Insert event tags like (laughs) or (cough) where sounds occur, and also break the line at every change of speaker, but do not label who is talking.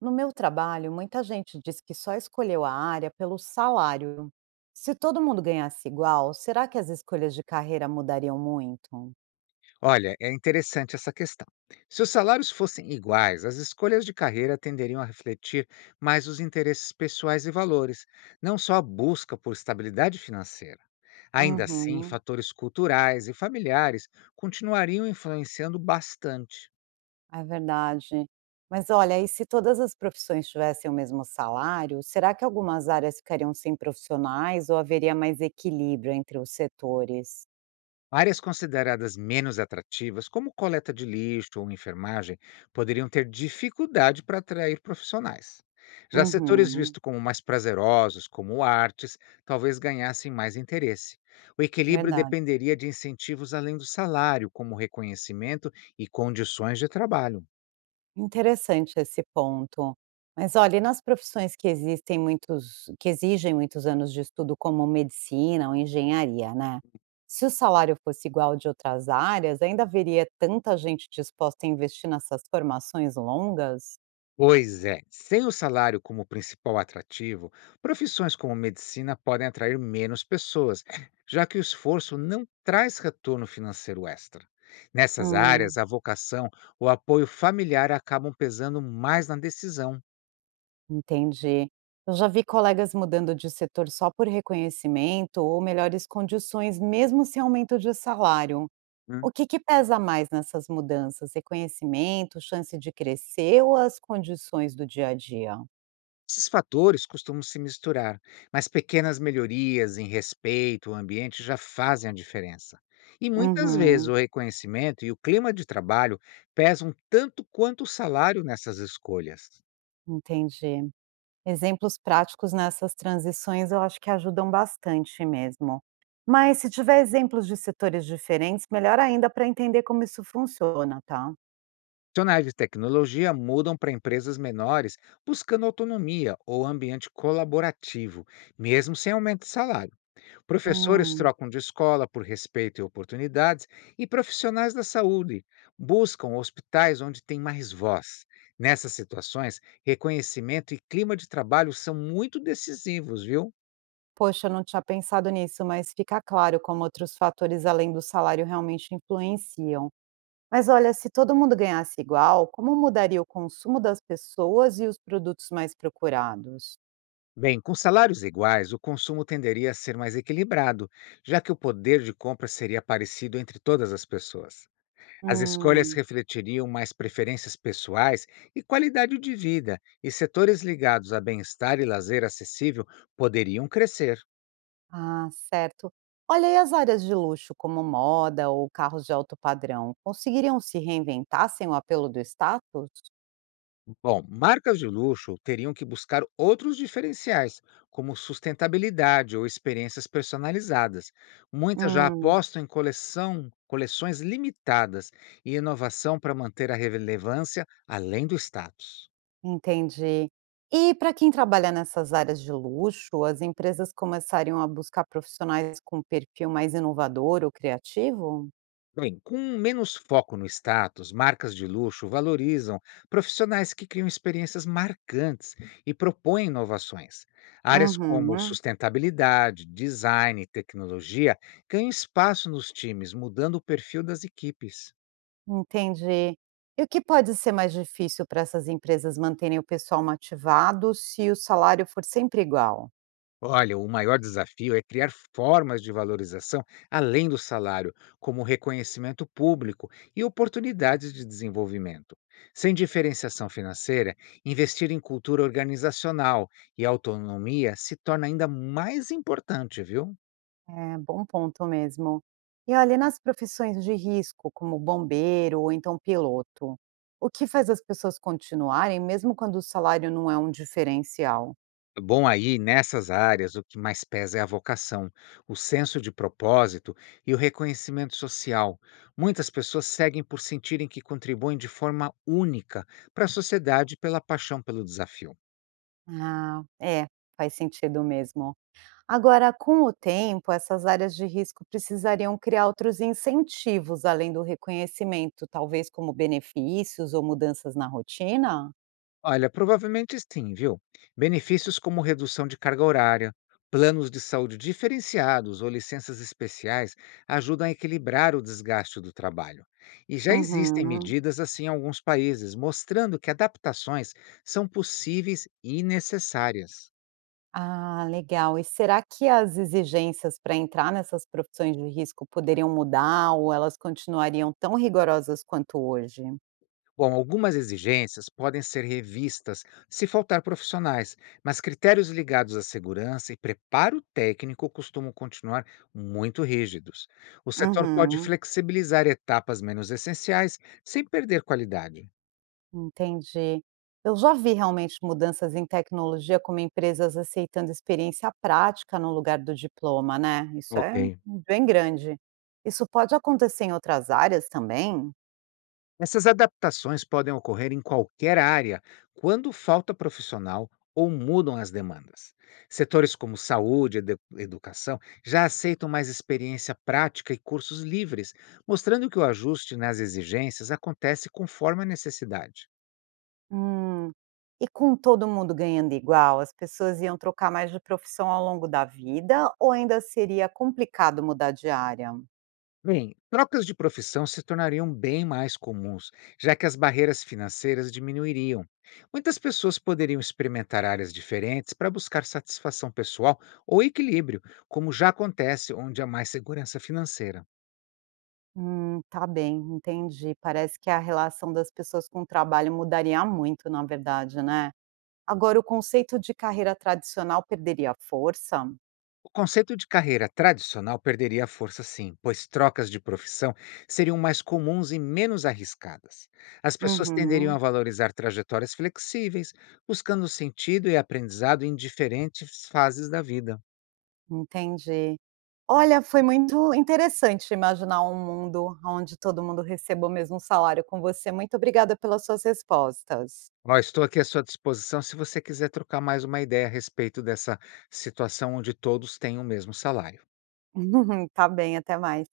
No meu trabalho, muita gente diz que só escolheu a área pelo salário. Se todo mundo ganhasse igual, será que as escolhas de carreira mudariam muito?
Olha, é interessante essa questão. Se os salários fossem iguais, as escolhas de carreira tenderiam a refletir mais os interesses pessoais e valores, não só a busca por estabilidade financeira. Ainda assim,
Uhum,
fatores culturais e familiares continuariam influenciando bastante.
é verdade. Mas olha, e se todas as profissões tivessem o mesmo salário, será que algumas áreas ficariam sem profissionais ou haveria mais equilíbrio entre os setores?
Áreas consideradas menos atrativas, como coleta de lixo ou enfermagem, poderiam ter dificuldade para atrair profissionais. Já setores
Uhum,
vistos como mais prazerosos, como artes, talvez ganhassem mais interesse. O equilíbrio
verdade.
dependeria de incentivos além do salário, como reconhecimento e condições de trabalho.
Interessante esse ponto. Mas olha, e nas profissões que existem muitos que exigem muitos anos de estudo, como medicina ou engenharia, né? Se o salário fosse igual ao de outras áreas, ainda haveria tanta gente disposta a investir nessas formações longas?
Pois é, sem o salário como principal atrativo, profissões como medicina podem atrair menos pessoas, já que o esforço não traz retorno financeiro extra. Nessas
Hum,
áreas, a vocação ou apoio familiar acabam pesando mais na decisão,
entendi. Eu já vi colegas mudando de setor só por reconhecimento ou melhores condições, mesmo sem aumento de salário.
né?
O que que pesa mais nessas mudanças? Reconhecimento, chance de crescer ou as condições do dia a dia?
Esses fatores costumam se misturar, mas pequenas melhorias em respeito ao ambiente já fazem a diferença. E muitas vezes
Uhum,
o reconhecimento e o clima de trabalho pesam tanto quanto o salário nessas escolhas.
entendi. Exemplos práticos nessas transições eu acho que ajudam bastante mesmo. Mas se tiver exemplos de setores diferentes, melhor ainda para entender como isso funciona, tá?
Profissionais de tecnologia mudam para empresas menores buscando autonomia ou ambiente colaborativo, mesmo sem aumento de salário. Professores
Hum,
trocam de escola por respeito e oportunidades, e profissionais da saúde buscam hospitais onde tem mais voz. Nessas situações, reconhecimento e clima de trabalho são muito decisivos, viu?
poxa, eu não tinha pensado nisso, mas fica claro como outros fatores além do salário realmente influenciam. Mas olha, se todo mundo ganhasse igual, como mudaria o consumo das pessoas e os produtos mais procurados?
Bem, com salários iguais, o consumo tenderia a ser mais equilibrado, já que o poder de compra seria parecido entre todas as pessoas. As escolhas
Hum,
refletiriam mais preferências pessoais e qualidade de vida, e setores ligados a bem-estar e lazer acessível poderiam crescer.
ah, certo. Olha, e as áreas de luxo, como moda ou carros de alto padrão, conseguiriam se reinventar sem o apelo do status?
Bom, marcas de luxo teriam que buscar outros diferenciais, como sustentabilidade ou experiências personalizadas. Muitas já
Hum,
apostam em coleções limitadas e inovação para manter a relevância além do status.
entendi. E para quem trabalha nessas áreas de luxo, as empresas começariam a buscar profissionais com perfil mais inovador ou criativo?
Bem, com menos foco no status, marcas de luxo valorizam profissionais que criam experiências marcantes e propõem inovações. Áreas como
Uhum.
sustentabilidade, design e tecnologia ganham espaço nos times, mudando o perfil das equipes.
Entendi. E o que pode ser mais difícil para essas empresas manterem o pessoal motivado se o salário for sempre igual?
Olha, o maior desafio é criar formas de valorização além do salário, como reconhecimento público e oportunidades de desenvolvimento. Sem diferenciação financeira, investir em cultura organizacional e autonomia se torna ainda mais importante, viu?
É, bom ponto mesmo. E olha, nas profissões de risco, como bombeiro ou então piloto, o que faz as pessoas continuarem mesmo quando o salário não é um diferencial?
Bom, aí nessas áreas o que mais pesa é a vocação, o senso de propósito e o reconhecimento social. Muitas pessoas seguem por sentirem que contribuem de forma única para a sociedade pela paixão pelo desafio.
Ah, é, faz sentido mesmo. Agora, com o tempo, essas áreas de risco precisariam criar outros incentivos além do reconhecimento, talvez como benefícios ou mudanças na rotina?
Olha, provavelmente sim, viu? Benefícios como redução de carga horária, planos de saúde diferenciados ou licenças especiais ajudam a equilibrar o desgaste do trabalho. E já existem
Uhum.
medidas assim em alguns países, mostrando que adaptações são possíveis e necessárias.
Ah, legal. E será que as exigências para entrar nessas profissões de risco poderiam mudar ou elas continuariam tão rigorosas quanto hoje?
Bom, algumas exigências podem ser revistas se faltar profissionais, mas critérios ligados à segurança e preparo técnico costumam continuar muito rígidos. O setor pode
Uhum.
flexibilizar etapas menos essenciais sem perder qualidade.
Entendi. Eu já vi realmente mudanças em tecnologia, como empresas aceitando experiência prática no lugar do diploma, né? Isso é
Ok.
bem grande. Isso pode acontecer em outras áreas também?
Essas adaptações podem ocorrer em qualquer área, quando falta profissional ou mudam as demandas. Setores como saúde e educação já aceitam mais experiência prática e cursos livres, mostrando que o ajuste nas exigências acontece conforme a necessidade.
Hum. E com todo mundo ganhando igual, as pessoas iam trocar mais de profissão ao longo da vida ou ainda seria complicado mudar de área?
Bem, trocas de profissão se tornariam bem mais comuns, já que as barreiras financeiras diminuiriam. Muitas pessoas poderiam experimentar áreas diferentes para buscar satisfação pessoal ou equilíbrio, como já acontece onde há mais segurança financeira.
Tá bem, entendi. Parece que a relação das pessoas com o trabalho mudaria muito, na verdade, né? Agora o conceito de carreira tradicional perderia força?
O conceito de carreira tradicional perderia a força sim, pois trocas de profissão seriam mais comuns e menos arriscadas. As pessoas tenderiam
Uhum,
a valorizar trajetórias flexíveis, buscando sentido e aprendizado em diferentes fases da vida.
entendi. Olha, foi muito interessante imaginar um mundo onde todo mundo receba o mesmo salário com você. Muito obrigada pelas suas respostas.
Ó, estou aqui à sua disposição se você quiser trocar mais uma ideia a respeito dessa situação onde todos têm o mesmo salário.
(laughs) Tá bem, até mais.